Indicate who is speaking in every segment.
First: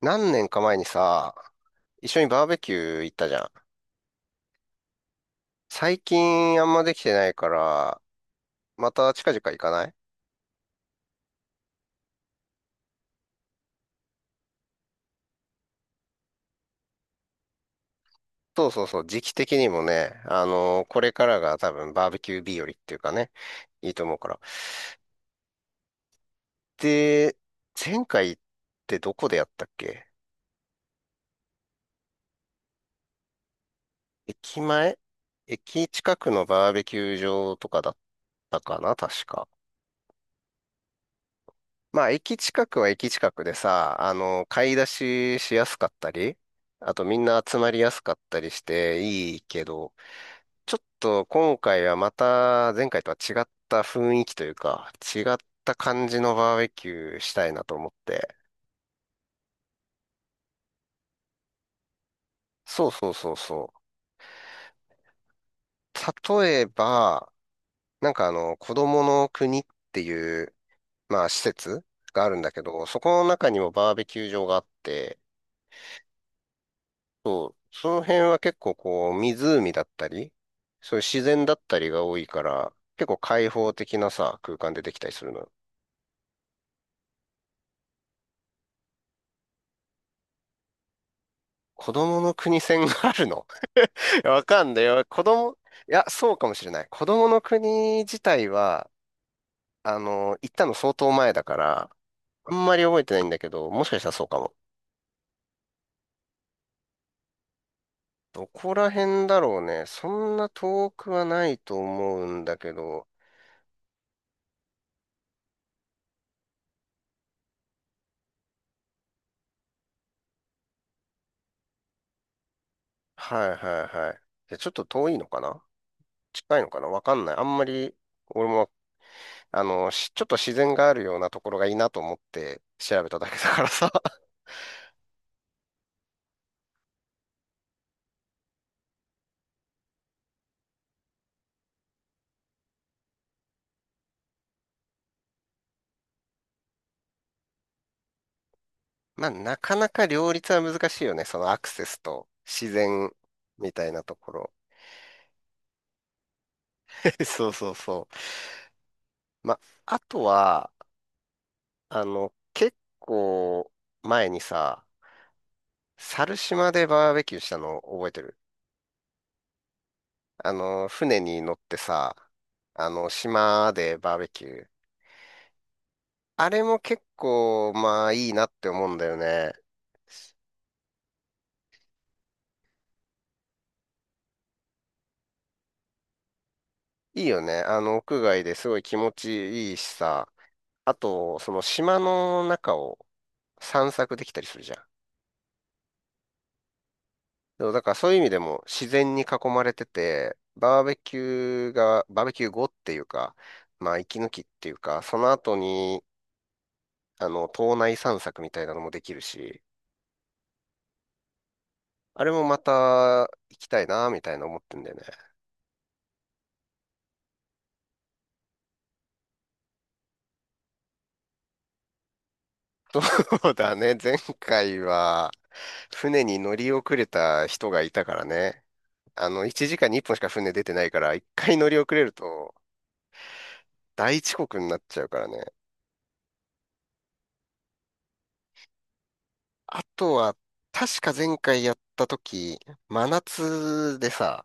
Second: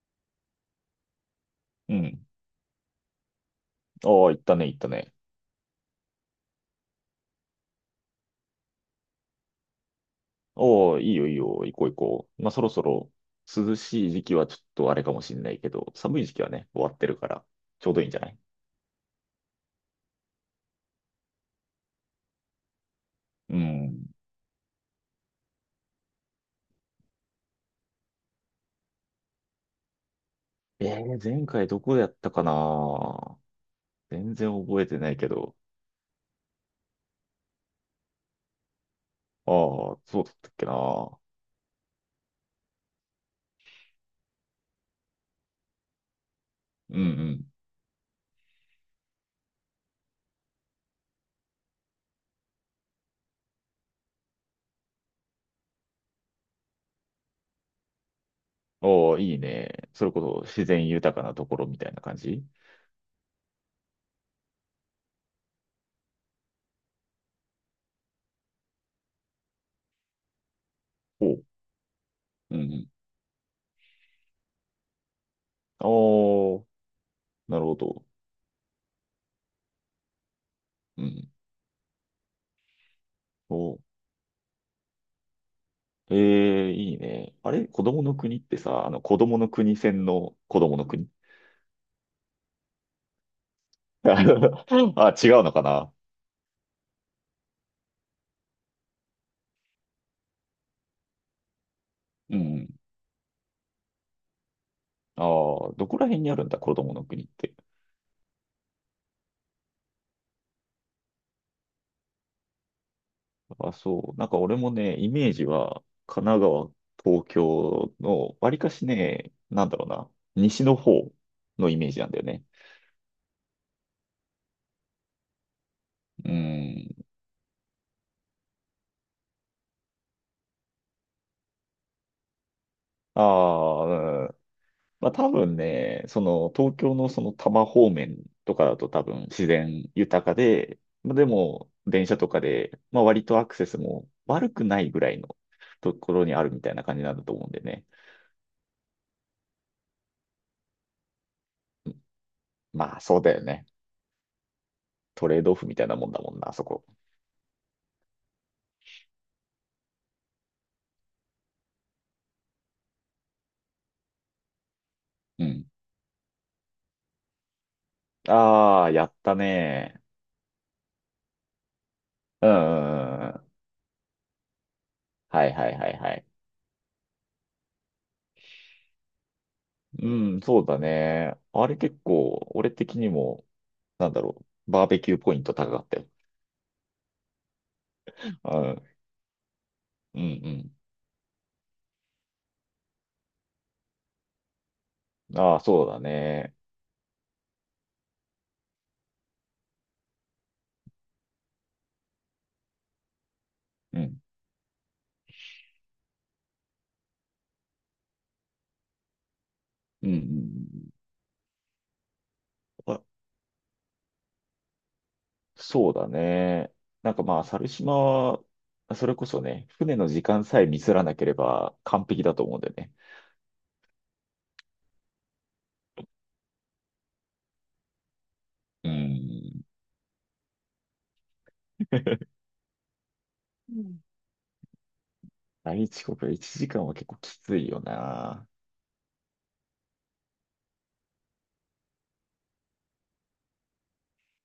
Speaker 1: 何年か前にさ、
Speaker 2: う
Speaker 1: 一緒
Speaker 2: ん。
Speaker 1: にバーベキュー行ったじゃん。
Speaker 2: ああ、行ったね、行ったね。
Speaker 1: 最近あんまできてないから、また近々行かない？
Speaker 2: ああ、いいよ、いいよ、行こう、行こう。まあ、そろそろ涼しい時期はちょっとあれかもしれないけど、寒い時期はね、終わってるから、ちょうどいいんじゃない？
Speaker 1: そうそうそう、時期的にもね、これからが多分バーベキュー日和っていうかね、
Speaker 2: う
Speaker 1: いいと
Speaker 2: ん。
Speaker 1: 思うから。で、前回ってどこでやったっけ？
Speaker 2: 前回どこやったかな。全然
Speaker 1: 駅
Speaker 2: 覚え
Speaker 1: 前
Speaker 2: てないけど。
Speaker 1: 駅近くのバーベキュー場とかだったかな確か。
Speaker 2: ああ、そうだったっけな。
Speaker 1: まあ、駅近くは駅近くでさ、買い出ししやすかったり、あ
Speaker 2: う
Speaker 1: とみんな
Speaker 2: ん
Speaker 1: 集まりやすかったりしていいけど、ちょっと今回はまた前回とは違った雰囲気というか、違った感じのバーベキューしたいなと思って。
Speaker 2: うん。ああ、いいね。それこそ自然豊かなところみたいな感じ？
Speaker 1: そうそうそうそう。例えば、なんか子供の国っていう、ま
Speaker 2: お
Speaker 1: あ、施
Speaker 2: う。
Speaker 1: 設があるんだ
Speaker 2: うん
Speaker 1: け
Speaker 2: う
Speaker 1: ど、
Speaker 2: ん。
Speaker 1: そこの中にもバーベキュー場があって、
Speaker 2: ああ、
Speaker 1: そう、
Speaker 2: なるほ
Speaker 1: その
Speaker 2: ど。
Speaker 1: 辺は結構こう、湖だったり、そうい
Speaker 2: う
Speaker 1: う自
Speaker 2: ん。
Speaker 1: 然だったりが多いから、結構開放
Speaker 2: お、
Speaker 1: 的なさ、空間でできたりするのよ。
Speaker 2: ええ、いいね。あれ、子供の国ってさ、子供の国戦の子供の国？
Speaker 1: 子供の国線があるの？ いやわか
Speaker 2: あ、
Speaker 1: んな
Speaker 2: 違
Speaker 1: いよ。
Speaker 2: うの
Speaker 1: い
Speaker 2: かな？
Speaker 1: や、そうかもしれない。子供の国自体は、行ったの相当前だから、
Speaker 2: う
Speaker 1: あん
Speaker 2: ん。
Speaker 1: まり覚えてないんだけど、もしかしたらそうかも。
Speaker 2: ああ、どこら辺にあるんだ、子供の国って。
Speaker 1: どこら辺だろうね。そんな遠くはないと思うんだけど、
Speaker 2: あ、そう。なんか俺もね、イメージは、神奈川、東京の、わりかしね、なんだろうな、西の方のイメージなんだよね。
Speaker 1: はいはいはい。じゃあちょっと遠いのかな？
Speaker 2: う
Speaker 1: 近いのかな？
Speaker 2: ん。
Speaker 1: わかんない。あんまり、俺も、ちょっと自然があるようなところがいいなと思って調べただけだからさ。
Speaker 2: ああ、まあ多分ね、その東京のその多摩方面とかだと多分自然豊かで、まあでも電車とかで、まあ割とアクセスも悪くないぐらいのところにあるみたいな感じなんだと思うんでね。
Speaker 1: まあ、なかなか両立は難しいよね。そのアクセ
Speaker 2: うん。
Speaker 1: スと自
Speaker 2: まあ
Speaker 1: 然
Speaker 2: そうだよね。
Speaker 1: みたいなところ。
Speaker 2: トレードオフみたいなもんだもんな、あそこ。
Speaker 1: そうそうそう。まあ、あとは、結構前にさ、
Speaker 2: うん。
Speaker 1: 猿島でバーベキューしたの覚えてる？
Speaker 2: ああ、やったね。
Speaker 1: 船に乗ってさ、
Speaker 2: うんうんうんうん。
Speaker 1: 島でバーベキュー。
Speaker 2: はいはいはいはい。
Speaker 1: あれも結構、まあいいなって思うんだよね。
Speaker 2: うん、そうだね。あれ結構、俺的にも、なんだろう、バーベキューポイント高かったよ。
Speaker 1: いいよね。屋外で
Speaker 2: う
Speaker 1: すごい気
Speaker 2: ん、
Speaker 1: 持ちいいし
Speaker 2: うん、う
Speaker 1: さ。
Speaker 2: ん。
Speaker 1: あと、その島の中を散策できたりするじゃん。
Speaker 2: ああ、そうだね。
Speaker 1: でもだからそういう意味でも自然に囲まれてて、バーベキュー後っていうか、まあ
Speaker 2: う
Speaker 1: 息
Speaker 2: ん。
Speaker 1: 抜きっていうか、その後に、島内散策みたいなのもできるし、
Speaker 2: うんうん
Speaker 1: あれもま
Speaker 2: うん。あ、
Speaker 1: た行きたいな、みたいな思ってんだよね。
Speaker 2: そうだね。なんかまあ、猿島は、それこそね、船の時間さえミスらなければ完璧だと思うんだよね。
Speaker 1: そうだね。前回は船に乗り遅れた人がいたからね。
Speaker 2: うん。
Speaker 1: 1時間に1本しか船出てないから、1回乗り遅れると
Speaker 2: うん、
Speaker 1: 大遅刻になっちゃうからね。
Speaker 2: 大遅刻1 時間は結構きついよな。
Speaker 1: あとは、確か前回やった時、真夏でさ、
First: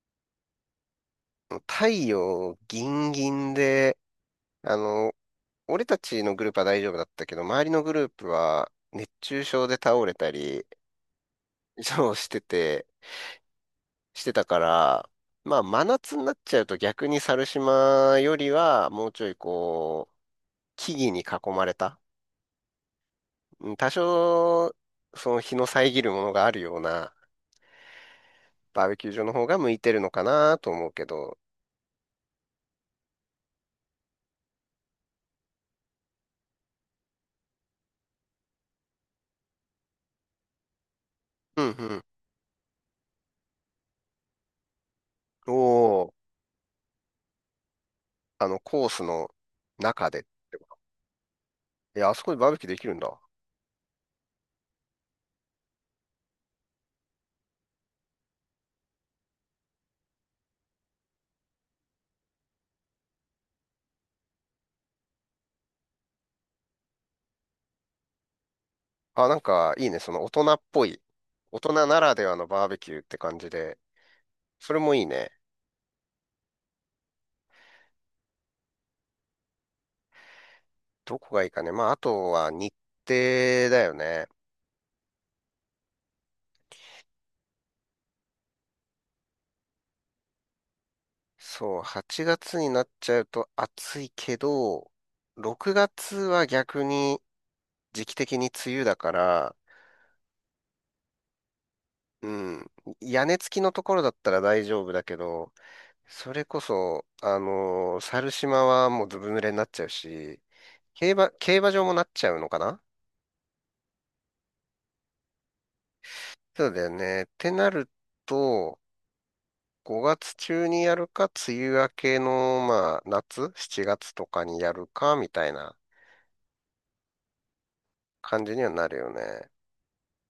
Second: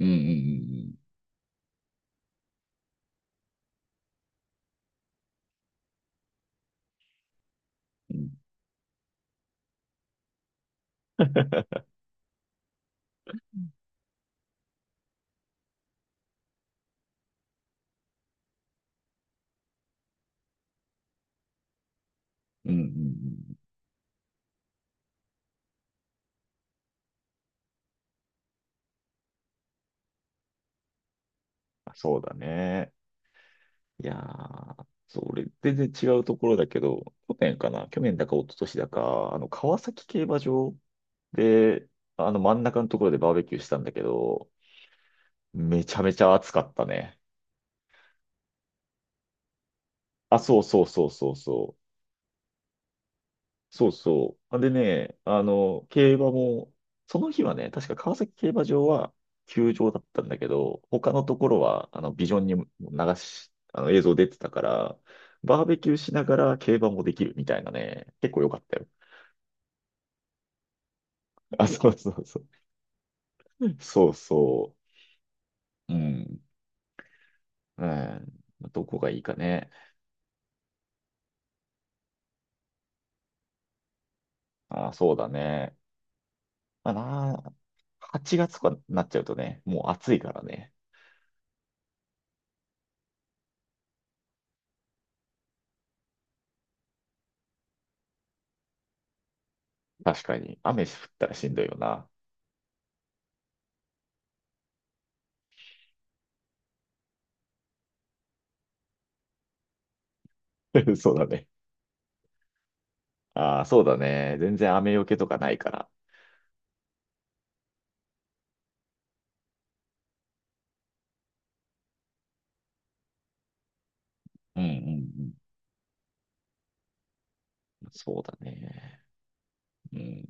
Speaker 2: うんうん
Speaker 1: 太陽ギンギンで、あの、俺たちのグループは大丈夫だったけど、周りのグルー
Speaker 2: うんう
Speaker 1: プ
Speaker 2: ん。
Speaker 1: は熱中症で倒れたり、そうしてて、してたから、まあ真夏になっちゃうと逆に猿島よりはもうちょいこう、木々に囲まれた。
Speaker 2: うんうんうんうん。
Speaker 1: うん、多少、その日の遮るものがあるようなバーベキュー場の方が向いてるのかなと思うけど。
Speaker 2: あ、そうだね。いやー、そう、俺、全然違うところだけど、去年かな、去年だか一昨年だか、川崎競馬場
Speaker 1: うんう
Speaker 2: で、
Speaker 1: ん。
Speaker 2: 真ん中のところでバーベキューしたんだけど、
Speaker 1: お
Speaker 2: めちゃめ
Speaker 1: お、
Speaker 2: ちゃ暑かったね。
Speaker 1: コースの中でっ
Speaker 2: あ、
Speaker 1: て
Speaker 2: そう
Speaker 1: こ
Speaker 2: そうそうそうそう。
Speaker 1: と？いや、あそこでバーベキューできるんだ。
Speaker 2: そうそう。でね、競馬も、その日はね、確か川崎競馬場は休場だったんだけど、他のところは、ビジョンに流し、映像出てたから、バーベキューしながら競馬もできるみたいなね、結構良かったよ。
Speaker 1: あ、なんか、いいね。その大人っぽい。大
Speaker 2: あ、
Speaker 1: 人
Speaker 2: そう
Speaker 1: な
Speaker 2: そ
Speaker 1: ら
Speaker 2: う
Speaker 1: では
Speaker 2: そ
Speaker 1: の
Speaker 2: う。
Speaker 1: バーベキューって感じで。
Speaker 2: そう
Speaker 1: そ
Speaker 2: そ
Speaker 1: れもいいね。
Speaker 2: う。うん。うん。どこがいいかね。
Speaker 1: どこがいいかね。まあ、あとは日程だよね。
Speaker 2: あ、そうだね。まあな、8月とかになっちゃうとね、もう暑いからね。
Speaker 1: そう、8月になっちゃうと暑いけど、6月は逆に時期的に梅雨だから、
Speaker 2: 確かに。雨降ったらしんどいよな。
Speaker 1: うん。屋根付きのところだったら大丈夫だけど、それこそ、猿島はもうずぶ濡れになっちゃうし、
Speaker 2: そうだね。
Speaker 1: 競馬場もなっちゃうのかな？
Speaker 2: ああ、そうだね。全然雨よけとかないから。
Speaker 1: そうだよね。ってなると、5月中にやるか、梅雨明けの、まあ、夏、7月とかに
Speaker 2: うんう
Speaker 1: やるか、み
Speaker 2: ん
Speaker 1: たいな
Speaker 2: うん。そうだ
Speaker 1: 感じにはなる
Speaker 2: ね。
Speaker 1: よね。
Speaker 2: うん。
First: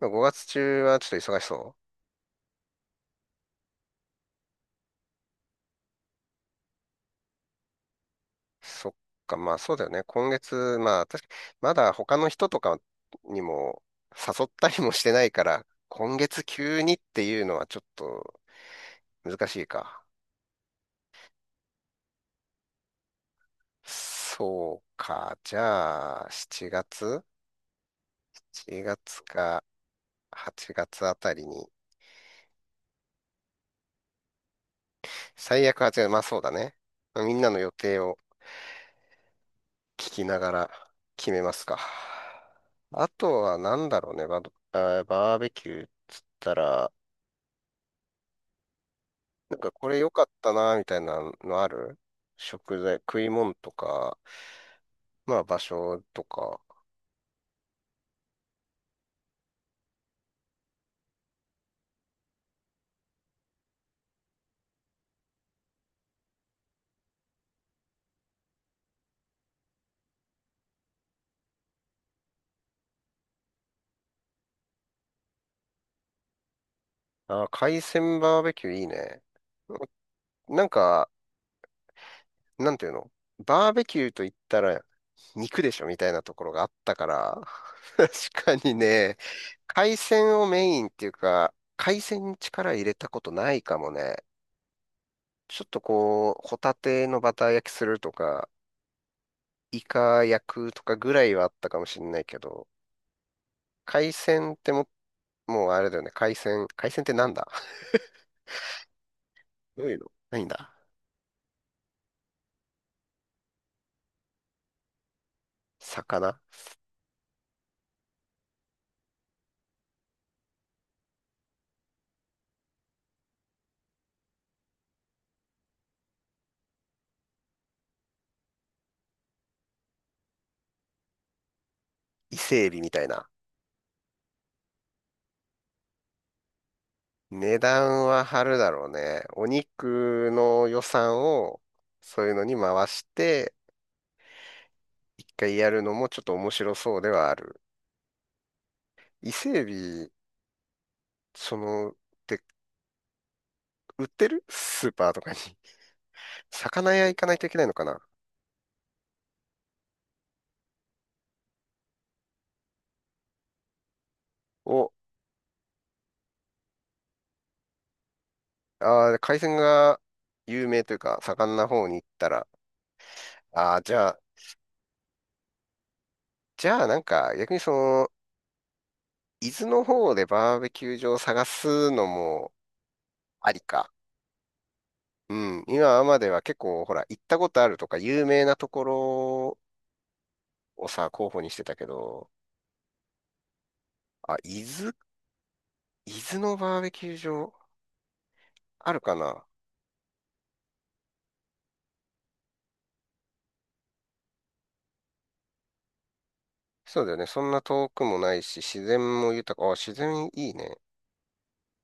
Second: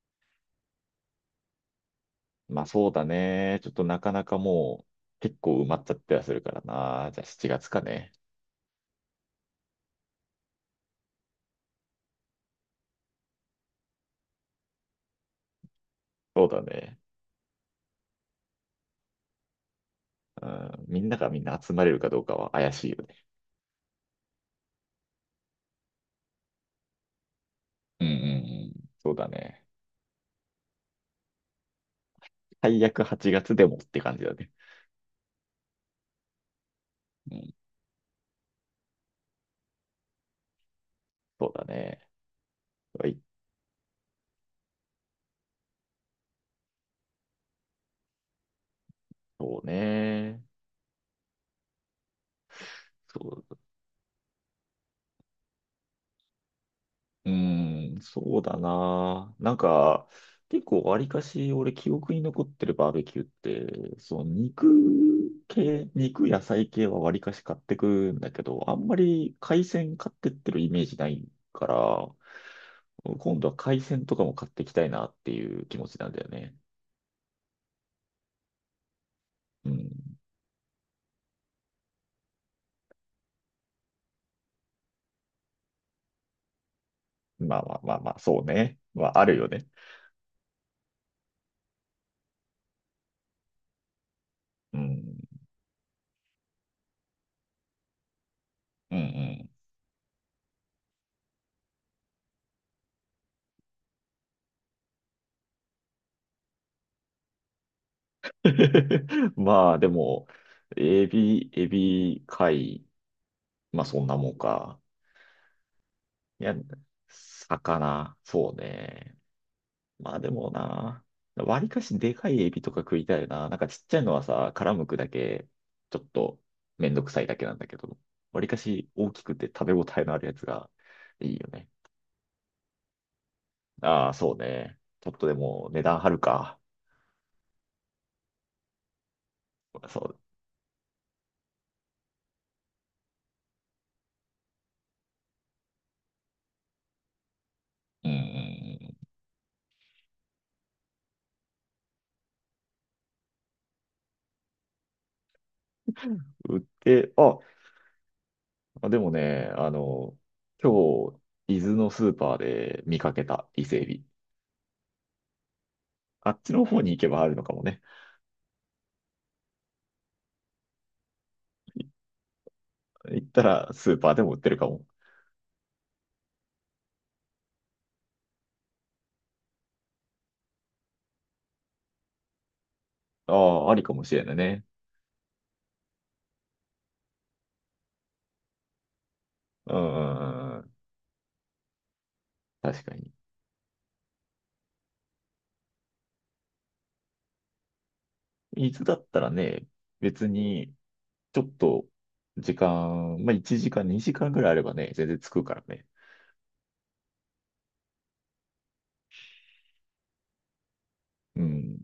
Speaker 1: 5月中はちょっと忙しそう。
Speaker 2: まあそうだね。ちょっとなかなかもう結構埋まっちゃったりはするからな。じゃあ7月かね。
Speaker 1: そっか、まあそうだよね。今月、まあ確かまだ他の人とかにも誘ったりもしてないから、今月
Speaker 2: そうだ
Speaker 1: 急にっ
Speaker 2: ね。
Speaker 1: ていうのはちょっと難しいか。
Speaker 2: うん。みんながみんな集まれるかどうかは怪しいよね。
Speaker 1: そうか、じゃあ7月
Speaker 2: うんうんうん。
Speaker 1: ?7
Speaker 2: そう
Speaker 1: 月
Speaker 2: だ
Speaker 1: か
Speaker 2: ね。
Speaker 1: 8月あたりに、
Speaker 2: 最悪8月でもって感じだね。
Speaker 1: 最悪8月、まあそうだね。み
Speaker 2: う
Speaker 1: んな
Speaker 2: ん。
Speaker 1: の予定を聞きながら決め
Speaker 2: そ
Speaker 1: ま
Speaker 2: うだ
Speaker 1: すか。
Speaker 2: ね。は
Speaker 1: あ
Speaker 2: い。
Speaker 1: とは何だろうね、バーベキューっつったら、なん
Speaker 2: そう
Speaker 1: かこれ良かっ
Speaker 2: ね。
Speaker 1: たな、みたいなのある？食材、食い
Speaker 2: そ
Speaker 1: 物
Speaker 2: う、
Speaker 1: とか、まあ場所とか。
Speaker 2: うーん、そうだな。なんか、結構わりかし俺記憶に残ってるバーベキューって、その肉系、肉野菜系はわりかし買ってくんだけど、あんまり海鮮買ってってるイメージないから、今度は海鮮とかも買っていきたいなっていう気持ちなんだよね。
Speaker 1: あー、海鮮バーベキューいいね。
Speaker 2: うん。
Speaker 1: なんか、なんていうの？バーベキューと言ったら肉でしょみたいなところがあったから、
Speaker 2: まあまあま あ
Speaker 1: 確
Speaker 2: まあ、そう
Speaker 1: かに
Speaker 2: ね。ま
Speaker 1: ね、
Speaker 2: ああるよね。
Speaker 1: 海鮮をメインっていうか、海鮮に力入れたことないかもね。
Speaker 2: うん。
Speaker 1: ちょっとこう、ホタテのバター焼きするとか、
Speaker 2: うん
Speaker 1: イカ焼くとかぐらいはあったかもしれないけど、海鮮ってもうあれだよね。海鮮。海鮮ってなんだ？
Speaker 2: うん。ま あ
Speaker 1: ど
Speaker 2: で
Speaker 1: ういうの
Speaker 2: も、
Speaker 1: ないんだ？
Speaker 2: エビ、エビ、貝、まあそんなもんか。
Speaker 1: 魚。
Speaker 2: いや、魚、そうね。まあでもな、わりかしでかいエビとか食いたいな。なんかちっちゃいのはさ、殻むくだけ、ちょっとめんどくさいだけなんだけど、わりかし大きくて食べ応えのあるやつがいいよね。
Speaker 1: 伊勢海老みたいな。
Speaker 2: ああ、そうね。ちょっとでも値段張るか。
Speaker 1: 値段は張るだろうね。お
Speaker 2: そう。
Speaker 1: 肉の予算をそういうのに回して、一回やるのもちょっと面白そうではある。
Speaker 2: うんうん
Speaker 1: 伊勢海老、って売ってるスーパーとかに？
Speaker 2: うん。売っ
Speaker 1: 魚屋
Speaker 2: て、
Speaker 1: 行かない
Speaker 2: あ、
Speaker 1: といけないのかな？
Speaker 2: でもね、今日、伊豆のスーパーで見かけた伊勢エビ。
Speaker 1: お。
Speaker 2: あっちの方に行けばあるのかもね。
Speaker 1: あー、海鮮が有名というか、盛んな方に行ったら、
Speaker 2: 行ったら
Speaker 1: ああ、
Speaker 2: ス
Speaker 1: じ
Speaker 2: ー
Speaker 1: ゃ
Speaker 2: パー
Speaker 1: あ、
Speaker 2: でも売ってるかも。
Speaker 1: じゃあなんか逆に伊豆の方でバーベキュー場を探すのも
Speaker 2: あ
Speaker 1: あり
Speaker 2: あ、あり
Speaker 1: か。
Speaker 2: かもしれないね。
Speaker 1: うん。今までは結構、ほら、行ったことあるとか、有名なところ
Speaker 2: うん、うんうんうん。
Speaker 1: をさ、候補にしてたけど、
Speaker 2: 確かに。
Speaker 1: あ、伊豆のバーベキュー場
Speaker 2: 伊豆
Speaker 1: あ
Speaker 2: だ
Speaker 1: る
Speaker 2: っ
Speaker 1: か
Speaker 2: たら
Speaker 1: な？
Speaker 2: ね、別に、ちょっと、時間、まあ、1時間、2時間ぐらいあればね、全然着くからね。
Speaker 1: そうだよね。そんな遠くもないし、自然も豊か。あ、自然いいね。
Speaker 2: うん。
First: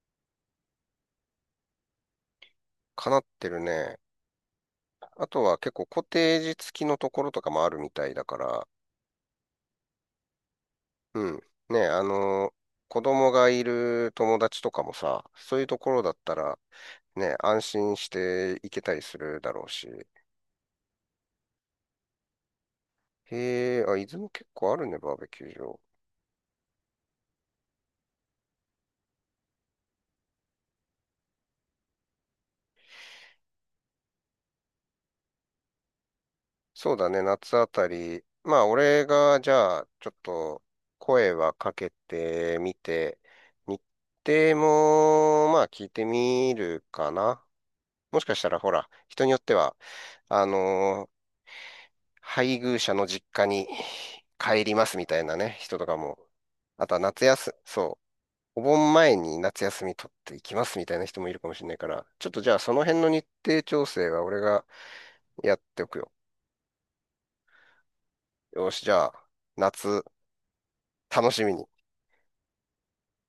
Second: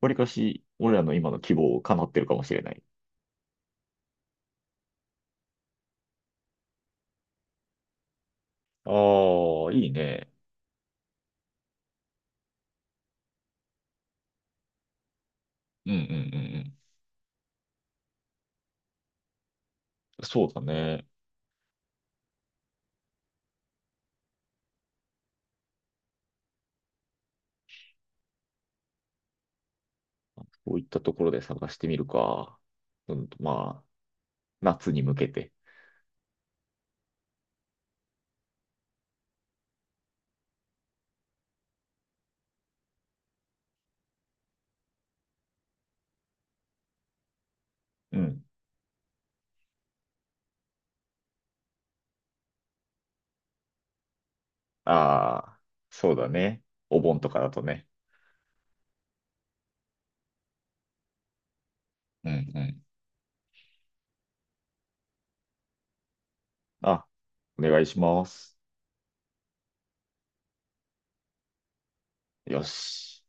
Speaker 2: わりかし、俺らの今の希望を叶ってるかもしれない。
Speaker 1: かなってるね。あとは結構コテージ付きのところとかもあるみたいだから、
Speaker 2: ああ、いいね。
Speaker 1: うん。ね、子供がいる友達とかもさ、そういうとこ
Speaker 2: うんうん
Speaker 1: ろだった
Speaker 2: う
Speaker 1: ら、
Speaker 2: ん
Speaker 1: ね、安心して行けたりするだろうし。
Speaker 2: うん。そうだね。
Speaker 1: へえ、あ、伊豆も結構あるね、バーベキュー場。
Speaker 2: こういったところで探してみるか。うん、まあ、夏に向けて。
Speaker 1: そうだね、夏あたり。まあ、俺が、じゃあ、ちょっと、声はかけてみて、日程も、まあ、聞いてみるかな。
Speaker 2: う
Speaker 1: もしかし
Speaker 2: ん。
Speaker 1: たら、ほら、人によっては、あの配偶者の実家に帰りますみたいな
Speaker 2: あ
Speaker 1: ね、
Speaker 2: あ、
Speaker 1: 人とか
Speaker 2: そう
Speaker 1: も。
Speaker 2: だね。
Speaker 1: あとは
Speaker 2: お盆
Speaker 1: 夏
Speaker 2: とか
Speaker 1: 休
Speaker 2: だ
Speaker 1: み、
Speaker 2: とね。
Speaker 1: そう、お盆前に夏休み取っていきますみたいな人もいるかもしれないから、ちょっ
Speaker 2: うん
Speaker 1: とじゃあ
Speaker 2: う
Speaker 1: その
Speaker 2: ん、
Speaker 1: 辺の日程調整は俺がやっておくよ。
Speaker 2: あ、お願いします。
Speaker 1: よし、じゃあ、夏、楽しみに。
Speaker 2: よし。